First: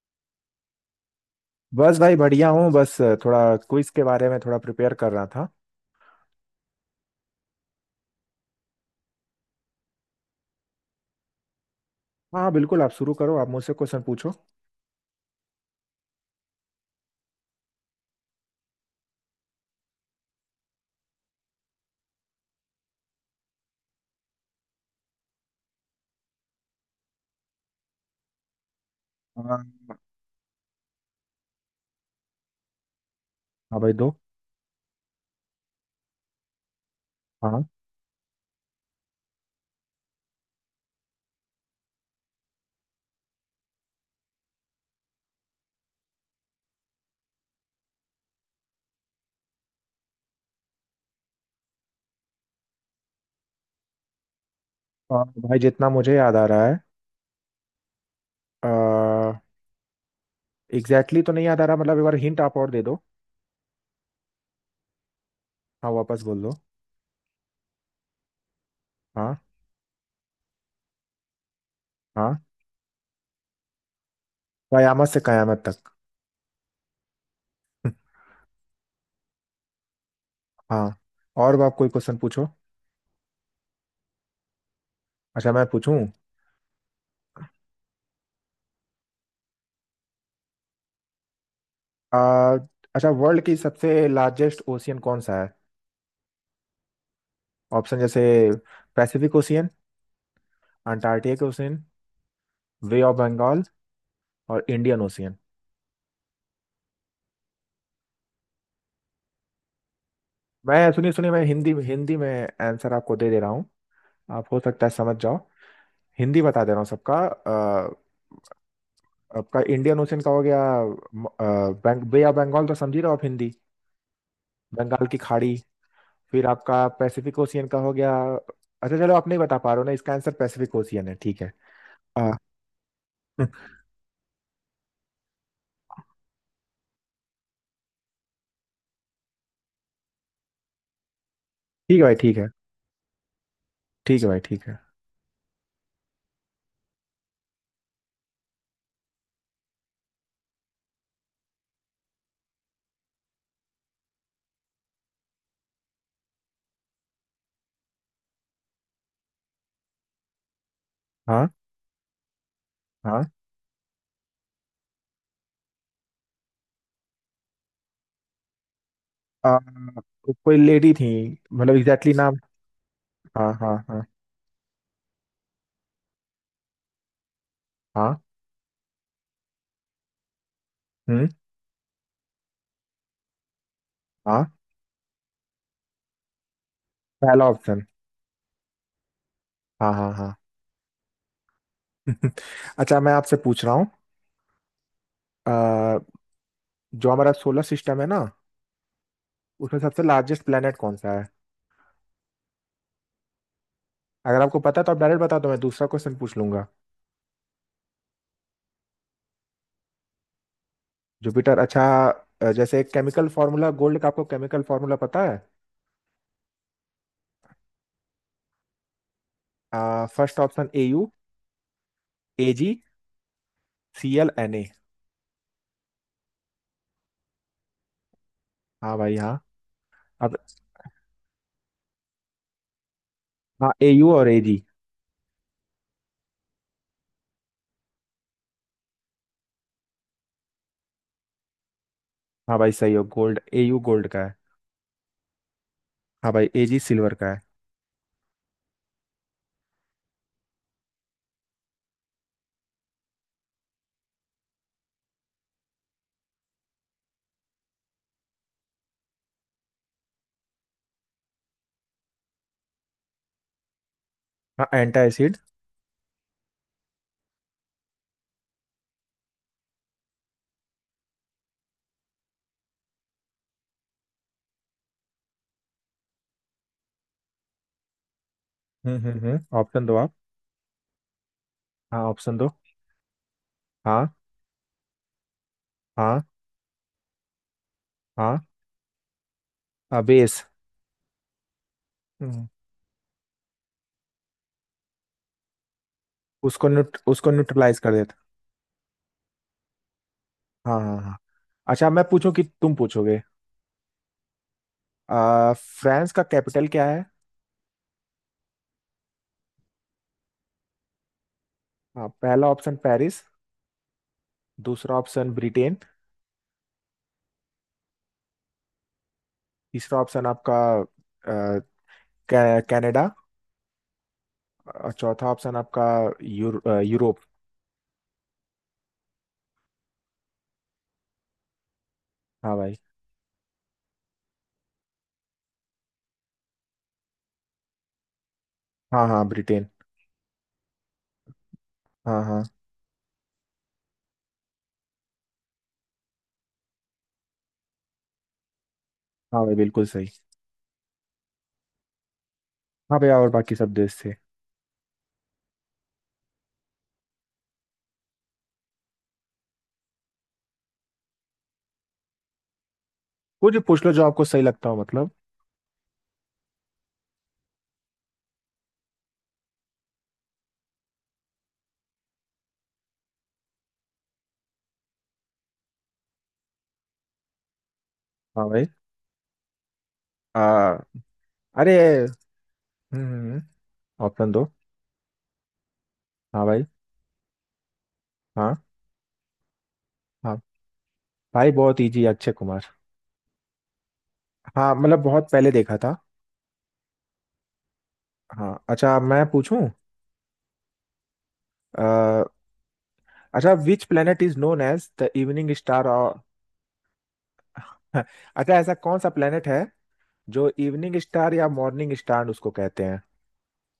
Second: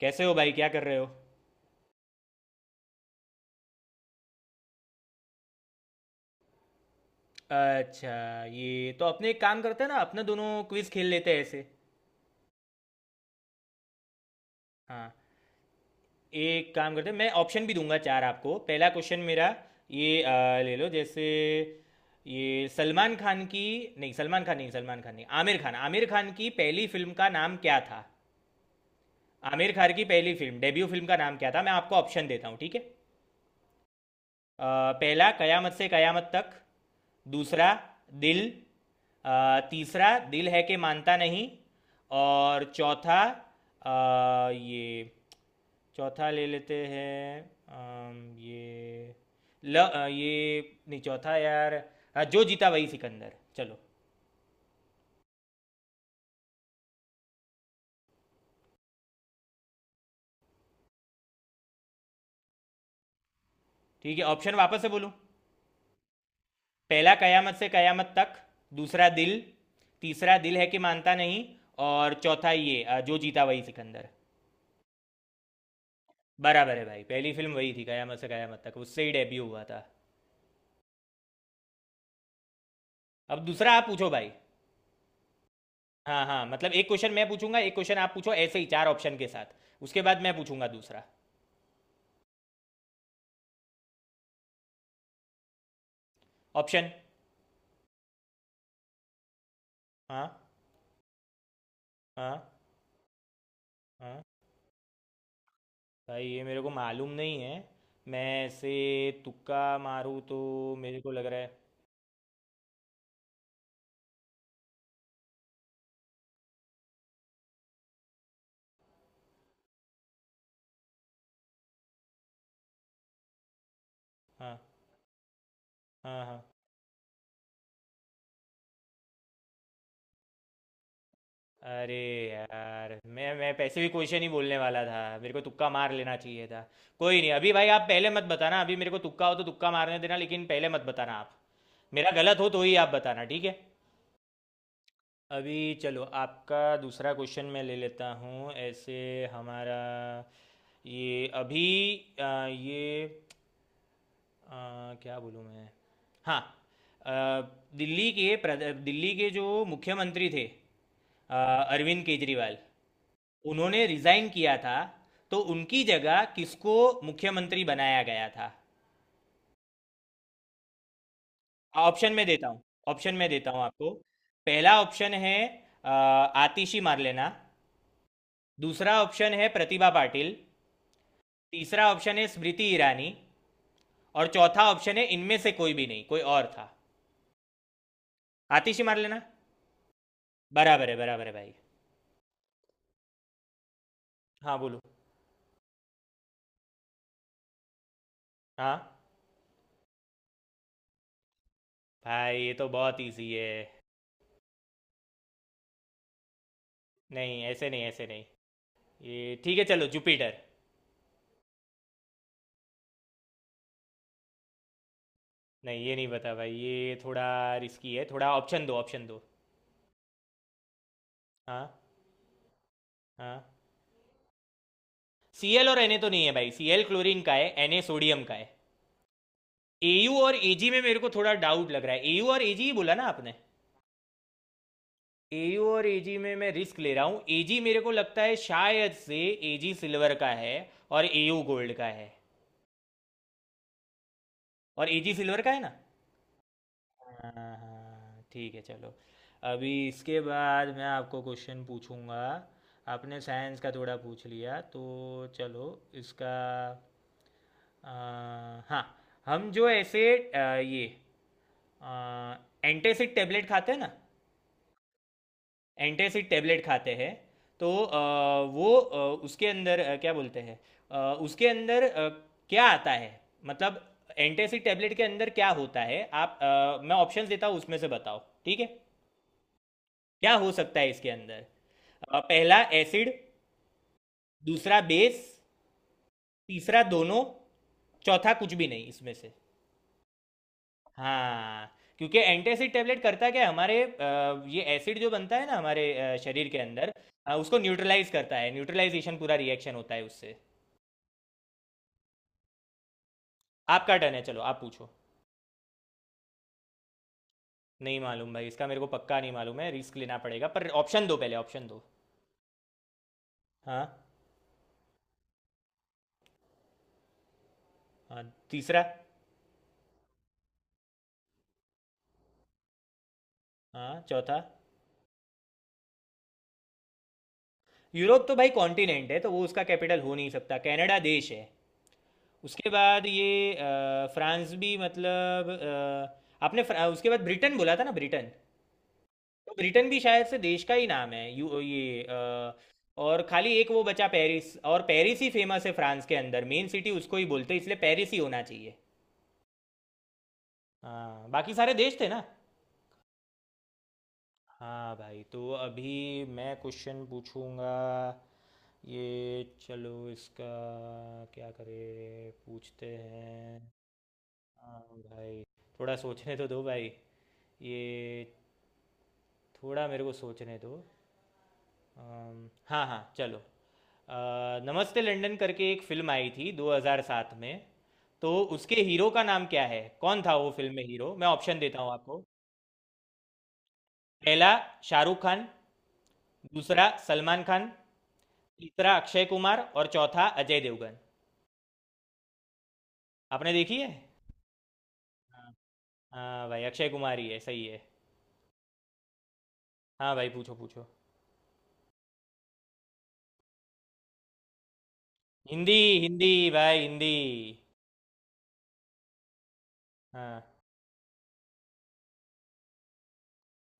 कैसे हो भाई? क्या कर रहे हो? बस भाई, बढ़िया हूँ। बस थोड़ा क्विज के बारे में थोड़ा प्रिपेयर कर रहा था। अच्छा, ये तो अपने एक काम करते हैं ना, अपने दोनों क्विज खेल लेते हैं ऐसे। हाँ बिल्कुल, आप शुरू करो, आप मुझसे क्वेश्चन पूछो। हाँ, एक काम करते हैं, मैं ऑप्शन भी दूंगा चार आपको। पहला क्वेश्चन मेरा ये ले लो जैसे। ये सलमान खान की, नहीं सलमान खान नहीं, सलमान खान नहीं, आमिर खान, आमिर खान की पहली फिल्म का नाम क्या था? आमिर हाँ। खान की पहली फिल्म, डेब्यू फिल्म का नाम क्या था? मैं आपको ऑप्शन देता हूँ, ठीक है। हाँ भाई, दो। अ, पहला कयामत से कयामत तक, हाँ। दूसरा दिल, अ, तीसरा दिल है कि मानता नहीं, और चौथा अ, ये। चौथा ले लेते हैं। ये ये, नहीं चौथा यार। हाँ, जो जीता वही सिकंदर, चलो। भाई, जितना मुझे याद आ रहा है, एग्जैक्टली exactly तो नहीं याद आ रहा। मतलब एक बार हिंट आप और दे दो। ठीक है, ऑप्शन वापस से बोलूँ? हाँ, वापस बोल दो। पहला कयामत से कयामत तक, दूसरा दिल, हाँ। तीसरा दिल है कि मानता नहीं, और हाँ, चौथा ये जो जीता वही सिकंदर। कयामत से कयामत तक। बराबर है भाई, पहली फिल्म वही थी कयामत से कयामत तक, उससे ही डेब्यू हुआ था। हाँ। और आप कोई क्वेश्चन पूछो। अब दूसरा आप पूछो भाई। अच्छा, मैं पूछूं? हाँ हाँ, मतलब एक क्वेश्चन मैं पूछूंगा, एक क्वेश्चन आप पूछो ऐसे ही चार ऑप्शन के साथ। उसके बाद मैं पूछूंगा दूसरा। आ, अच्छा, वर्ल्ड की सबसे लार्जेस्ट ओशियन कौन सा है? ऑप्शन। ऑप्शन जैसे, पैसिफिक ओशियन, हाँ। अंटार्कटिक ओशियन, हाँ बे ऑफ बंगाल, हाँ। और इंडियन ओशियन। भाई ये मेरे को मालूम नहीं है। मैं ऐसे तुक्का मारूँ तो? मैं, मेरे को सुनिए लग सुनिए, रहा मैं है। हिंदी हिंदी में आंसर आपको दे दे रहा हूँ। आप हो सकता है समझ जाओ। हिंदी बता दे रहा हूँ सबका। आपका इंडियन ओशन का हो गया। म- अ, बे ऑफ बंगाल तो समझ ही रहे हो आप, हिंदी हाँ बंगाल की खाड़ी। हाँ हाँ। फिर आपका पैसिफिक ओशियन का हो गया। अच्छा चलो, आप नहीं बता पा रहे हो ना, इसका आंसर पैसिफिक ओशियन है, ठीक है। अरे अ, यार, मैं मैं पैसे भी क्वेश्चन ही बोलने वाला था, मेरे को तुक्का मार लेना चाहिए था। कोई नहीं, अभी भाई आप पहले मत बताना, अभी मेरे को तुक्का हो तो तुक्का मारने देना, लेकिन पहले मत बताना आप। ठीक है मेरा भाई, ठीक गलत है। हो तो ही आप बताना, ठीक है। ठीक है भाई, ठीक है। अभी चलो, आपका दूसरा क्वेश्चन मैं ले लेता हूँ ऐसे। हमारा ये अभी ये, क्या बोलूँ मैं? हाँ। अ, दिल्ली के जो मुख्यमंत्री थे, हाँ। अरविंद केजरीवाल, हाँ। उन्होंने रिजाइन किया था, तो उनकी जगह किसको मुख्यमंत्री बनाया गया था? आ, कोई लेडी थी, मतलब ऑप्शन एग्जैक्टली में नाम। देता हूँ, ऑप्शन में देता हाँ, हूँ हाँ, आपको। हाँ। पहला ऑप्शन है अ, आतिशी मारलेना, हाँ। दूसरा ऑप्शन है प्रतिभा पाटिल, हम्म। तीसरा ऑप्शन है स्मृति ईरानी, और हाँ। चौथा ऑप्शन है इनमें से कोई भी नहीं, कोई और था। पहला ऑप्शन। आतिशी मारलेना। हाँ, हाँ, हाँ। बराबर है, बराबर है भाई। अच्छा, मैं आपसे पूछ रहा हूँ। हाँ बोलो। अ, जो हमारा सोलर सिस्टम है ना, हाँ उसमें सबसे लार्जेस्ट प्लेनेट कौन सा है? भाई ये तो बहुत इजी है। अगर आपको पता है तो आप डायरेक्ट बता दो, मैं दूसरा क्वेश्चन पूछ लूंगा। नहीं ऐसे नहीं, ऐसे नहीं। ये ठीक है, चलो जुपिटर। जुपिटर। अच्छा। जैसे एक केमिकल फार्मूला गोल्ड का, आपको केमिकल फार्मूला पता है? नहीं ये नहीं बता भाई, ये थोड़ा रिस्की है, थोड़ा ऑप्शन दो, ऑप्शन दो। फर्स्ट ऑप्शन ए यू, हाँ। ए जी, हाँ। C L N A. C L और एन ए तो नहीं है भाई, सी एल क्लोरीन का है, एन ए सोडियम का है। हाँ भाई, हाँ। ए यू अब, और ए जी में मेरे को थोड़ा डाउट लग रहा है। ए यू और ए जी ही बोला ना आपने? हाँ, ए यू और ए जी। ए यू और ए जी में मैं रिस्क ले रहा हूँ। ए जी, मेरे को लगता है शायद से ए जी सिल्वर का है और ए यू गोल्ड का है। हाँ भाई, सही हो। गोल्ड, ए यू गोल्ड का है। और ए जी सिल्वर का है ना? हाँ भाई, ए जी सिल्वर का हाँ है। हाँ, ठीक है चलो। अभी इसके बाद मैं आपको क्वेश्चन पूछूंगा, आपने साइंस का थोड़ा पूछ लिया तो। चलो इसका अ, हाँ, हम जो ऐसे ये एंटासिड टेबलेट खाते हैं ना, हाँ, एंटा एसिड। एंटासिड टेबलेट खाते हैं, तो वो उसके अंदर क्या बोलते हैं, अ, उसके अंदर क्या आता है, मतलब एंटासिड टेबलेट के अंदर क्या होता है? आप मैं ऑप्शंस देता हूँ, उसमें से बताओ, ठीक है। हम्म, हम्म, हम्म, ऑप्शन दो आप। क्या हो सकता है इसके अंदर? हाँ, ऑप्शन दो। पहला एसिड, हाँ, दूसरा बेस, हाँ, तीसरा दोनों, चौथा हाँ। कुछ भी नहीं इसमें से। बेस। हाँ। क्योंकि एंटासिड टेबलेट करता क्या है, हमारे ये एसिड जो बनता है ना हमारे शरीर के अंदर, उसको उसको न्यूट्रलाइज कर न्यूट्रलाइज देता। करता है, न्यूट्रलाइजेशन पूरा रिएक्शन होता है उससे। हाँ, हाँ, हाँ। अच्छा, मैं पूछूं कि तुम पूछोगे? आपका टर्न है, चलो आप पूछो। फ्रांस का कैपिटल क्या है? नहीं मालूम भाई, इसका मेरे को पक्का नहीं मालूम है, रिस्क लेना पड़ेगा, पर ऑप्शन दो, पहले ऑप्शन दो। हाँ, पहला ऑप्शन पेरिस। हाँ। दूसरा ऑप्शन ब्रिटेन। हाँ। तीसरा। तीसरा ऑप्शन आपका, आ, कनाडा। हाँ चौथा। और चौथा ऑप्शन आपका, यूरोप। यूरोप तो भाई कॉन्टिनेंट है, तो वो उसका कैपिटल हो नहीं सकता। कनाडा देश है। हाँ उसके भाई। बाद ये फ्रांस भी मतलब उसके बाद ब्रिटेन बोला था ना, ब्रिटेन। हाँ, हाँ तो ब्रिटेन। ब्रिटेन भी शायद से देश का ही नाम है। यू ये हाँ। हाँ और खाली एक वो बचा पेरिस, और पेरिस ही फेमस है फ्रांस के अंदर मेन सिटी, उसको ही बोलते हैं, इसलिए पेरिस ही होना चाहिए। हाँ भाई, बिल्कुल सही। हाँ, बाकी सारे देश थे ना। हाँ भैया, और बाकी सब देश थे। हाँ भाई, तो अभी मैं क्वेश्चन पूछूंगा। ये चलो इसका, क्या करें पूछते कुछ हैं? भी पूछ लो जो आपको सही लगता हो, हाँ मतलब। भाई, थोड़ा सोचने तो दो भाई, ये थोड़ा मेरे को सोचने दो। हाँ हाँ चलो। नमस्ते लंदन करके एक फिल्म आई थी 2007 में, तो हाँ भाई। उसके हीरो का नाम क्या है? कौन था वो फिल्म आ, में हीरो? मैं ऑप्शन देता हूँ अरे। आपको। हम्म। ऑप्शन दो। पहला शाहरुख खान, हाँ भाई। दूसरा सलमान खान, हाँ तीसरा अक्षय कुमार, और चौथा हाँ अजय देवगन। भाई, बहुत इजी है, अक्षय कुमार। आपने देखी है? हाँ, मतलब बहुत पहले हाँ। देखा था। हाँ भाई, अक्षय कुमार ही है, सही है। हाँ। अच्छा, मैं पूछूं। हाँ भाई पूछो पूछो। अ, अच्छा, which planet is known as the evening Hindi star और... हिंदी भाई हिंदी। अच्छा, ऐसा कौन सा planet है जो हाँ। इवनिंग स्टार या मॉर्निंग स्टार उसको कहते हैं?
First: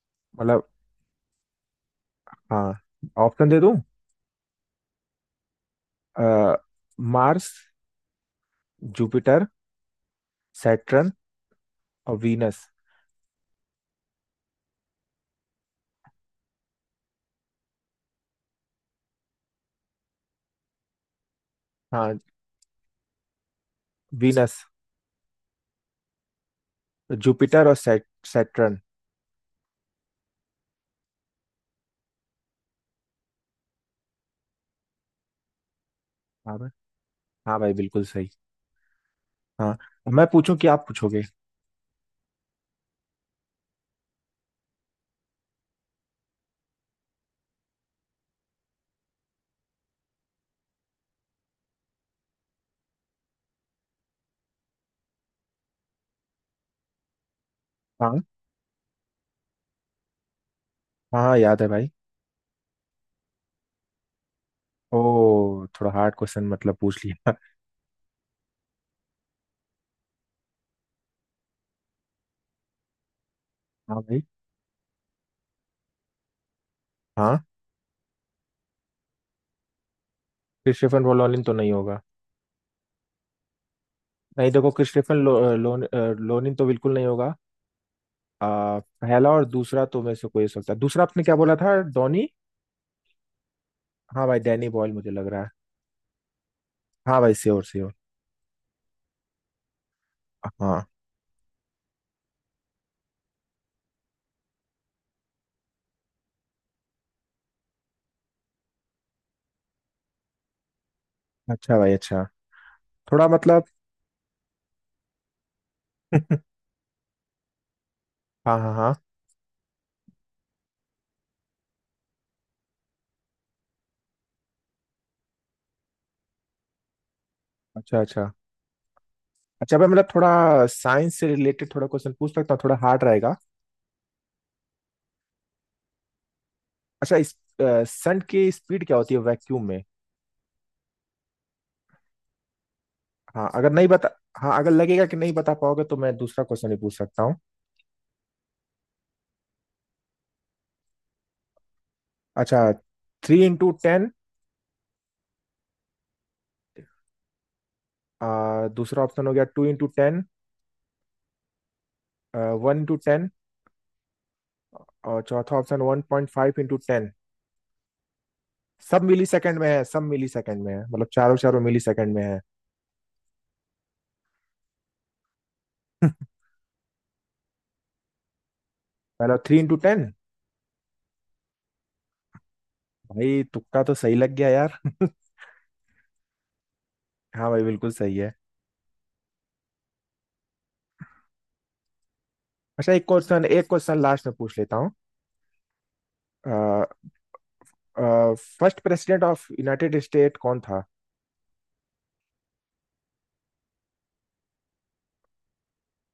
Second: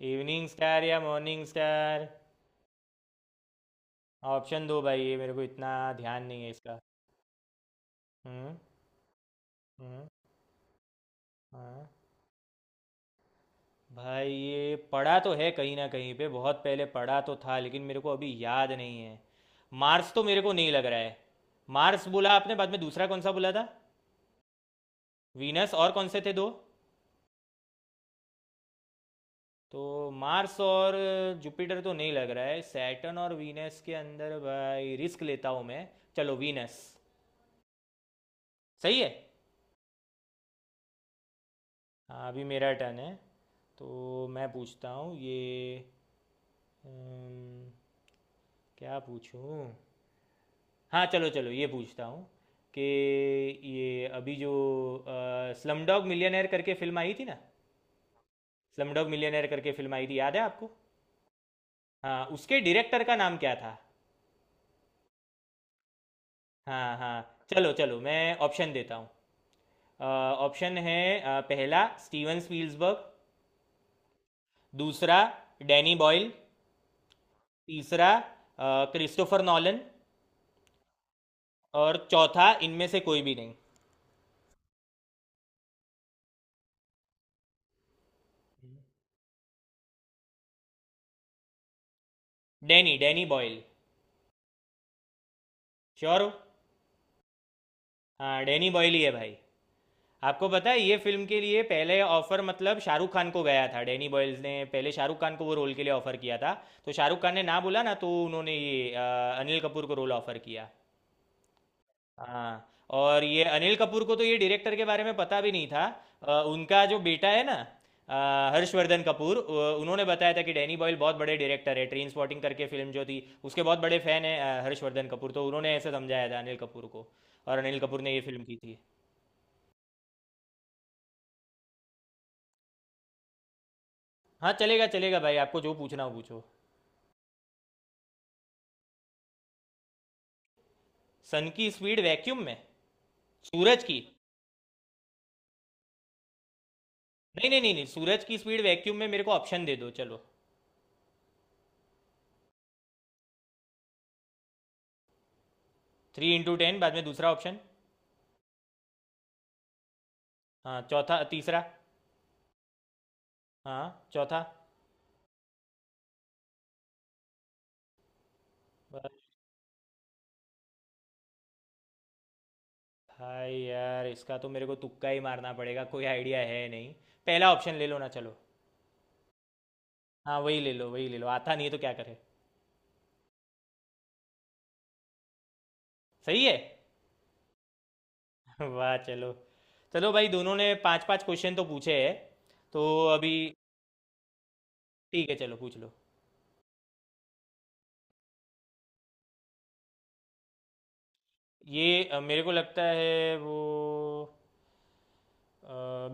इवनिंग मतलब। स्टार या मॉर्निंग स्टार? हाँ। ऑप्शन दे दूं? ऑप्शन दो भाई, ये मेरे को इतना ध्यान नहीं है आ, इसका। मार्स, हम्म। जुपिटर, हम्म। सैटर्न, हाँ और वीनस। भाई, ये पढ़ा तो है कहीं ना कहीं पे, बहुत पहले पढ़ा तो था, लेकिन मेरे को अभी याद नहीं है। मार्स तो मेरे को नहीं लग रहा है। मार्स हाँ, बोला आपने, बाद में दूसरा कौन सा बोला था? वीनस। वीनस और कौन से थे दो? जुपिटर और सैटर्न। तो मार्स और जुपिटर तो नहीं लग रहा है, सैटर्न और वीनस के अंदर भाई रिस्क लेता हूँ मैं। चलो हाँ भाई। वीनस। हाँ भाई, बिल्कुल सही। सही है। हाँ। मैं पूछूं कि आप पूछोगे? हाँ अभी मेरा टर्न है, तो मैं पूछता हूँ ये अम, क्या पूछूँ? हाँ चलो चलो, ये पूछता हूँ कि ये अभी जो स्लम डॉग मिलियनेयर करके फिल्म आई थी ना, हाँ। स्लम डॉग मिलियनेयर करके फिल्म आई थी, याद है आपको? हाँ, हाँ याद है भाई। हाँ उसके डायरेक्टर का नाम क्या था? ओ, थोड़ा हार्ड क्वेश्चन मतलब हाँ पूछ लिया। हाँ चलो चलो, मैं ऑप्शन देता हूँ। अ, ऑप्शन है पहला स्टीवन स्पील्सबर्ग, हाँ भाई। दूसरा डैनी बॉयल, हाँ। तीसरा क्रिस्टोफर नॉलन, क्रिस्टोफर लोनिन तो नहीं और होगा? चौथा इनमें से कोई भी नहीं। नहीं देखो, क्रिस्टोफर लो, लोन, अ, लोनिन तो बिल्कुल नहीं होगा। पहला और दूसरा तो मेरे से कोई हो सकता है। दूसरा आपने क्या बोला था, डॉनी? Danny Danny Boyle. हाँ भाई, डैनी बॉयल मुझे लग रहा है। श्योर हो? हाँ भाई, श्योर श्योर। हाँ डैनी बॉयल ही है भाई। आपको पता है, हाँ। ये फिल्म के लिए पहले ऑफर मतलब शाहरुख खान को गया था, डैनी बॉयल्स ने पहले शाहरुख खान को वो रोल के लिए ऑफर किया था। तो शाहरुख खान ने ना बोला ना, तो उन्होंने ये अनिल कपूर को रोल ऑफर किया। अच्छा भाई, अच्छा। हाँ, और थोड़ा ये मतलब। अनिल कपूर को तो ये डायरेक्टर के बारे में पता भी नहीं था। उनका जो बेटा है ना, हाँ, हाँ, हाँ। हर्षवर्धन कपूर, उन्होंने बताया था कि डैनी बॉयल बहुत बड़े डायरेक्टर है, ट्रेन स्पॉटिंग करके फिल्म जो थी उसके बहुत बड़े फैन है हर्षवर्धन कपूर, तो उन्होंने ऐसे समझाया था अनिल कपूर को, और अनिल कपूर अच्छा, ने ये अच्छा। फिल्म की थी। अच्छा भाई, मतलब थोड़ा साइंस से रिलेटेड थोड़ा क्वेश्चन पूछ सकता हूँ, थोड़ा हार्ड रहेगा। हाँ चलेगा चलेगा भाई, आपको जो पूछना हो पूछो। अच्छा, इस सन की स्पीड क्या होती है वैक्यूम में? सन की स्पीड वैक्यूम में? हाँ, अगर सूरज नहीं की? बता। हाँ, अगर लगेगा कि नहीं बता पाओगे तो मैं दूसरा क्वेश्चन भी पूछ सकता हूँ। नहीं नहीं नहीं नहीं, सूरज की स्पीड वैक्यूम में मेरे को ऑप्शन दे दो चलो। अच्छा। Three into ten. Three into ten, बाद में दूसरा ऑप्शन। दूसरा ऑप्शन हो गया, टू इंटू टेन। हाँ चौथा। तीसरा। One into ten. हाँ चौथा। और चौथा option one point five into ten. सब मिली सेकेंड में है, सब मिली सेकेंड में है, मतलब चारों चारों मिली सेकेंड में है। भाई यार इसका तो मेरे को तुक्का ही मारना पड़ेगा, कोई आइडिया है नहीं। पहला ऑप्शन ले लो ना चलो। पहला, थ्री इंटू टेन। हाँ वही ले लो, वही ले लो, आता नहीं है तो क्या करे। भाई, तुक्का तो सही लग गया यार। सही है। हाँ भाई, बिल्कुल सही है। वाह चलो। चलो भाई, दोनों ने पांच पांच क्वेश्चन तो पूछे हैं तो। अच्छा, अभी एक क्वेश्चन लास्ट में पूछ लेता हूँ। ठीक है चलो पूछ लो। First president of United State कौन था? ये मेरे को लगता है वो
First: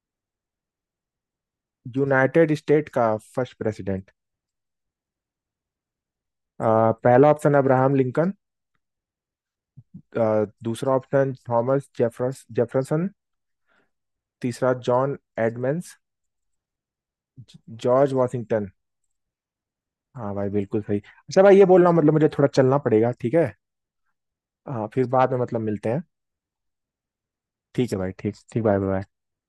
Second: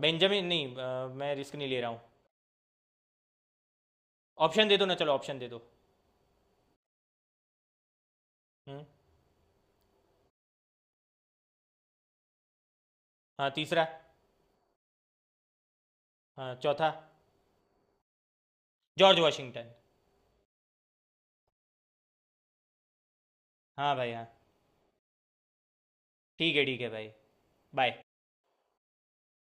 बेंजामिन, नहीं मैं रिस्क नहीं ले रहा हूँ। यूनाइटेड स्टेट का फर्स्ट प्रेसिडेंट। ऑप्शन दे दो ना चलो, ऑप्शन दे दो। पहला ऑप्शन अब्राहम लिंकन। हम्म। दूसरा ऑप्शन थॉमस जेफरस जेफरसन। हाँ तीसरा। तीसरा जॉन एडमंड्स। हाँ चौथा। George Washington. George Washington. हाँ भाई, बिल्कुल सही। अच्छा भाई, ये बोल रहा हूँ, मतलब मुझे थोड़ा चलना पड़ेगा, ठीक है। हाँ भाई हाँ। हाँ, फिर बाद में मतलब मिलते हैं। ठीक है, ठीक है भाई। ठीक है बाय। भाई, ठीक ठीक, बाय बाय।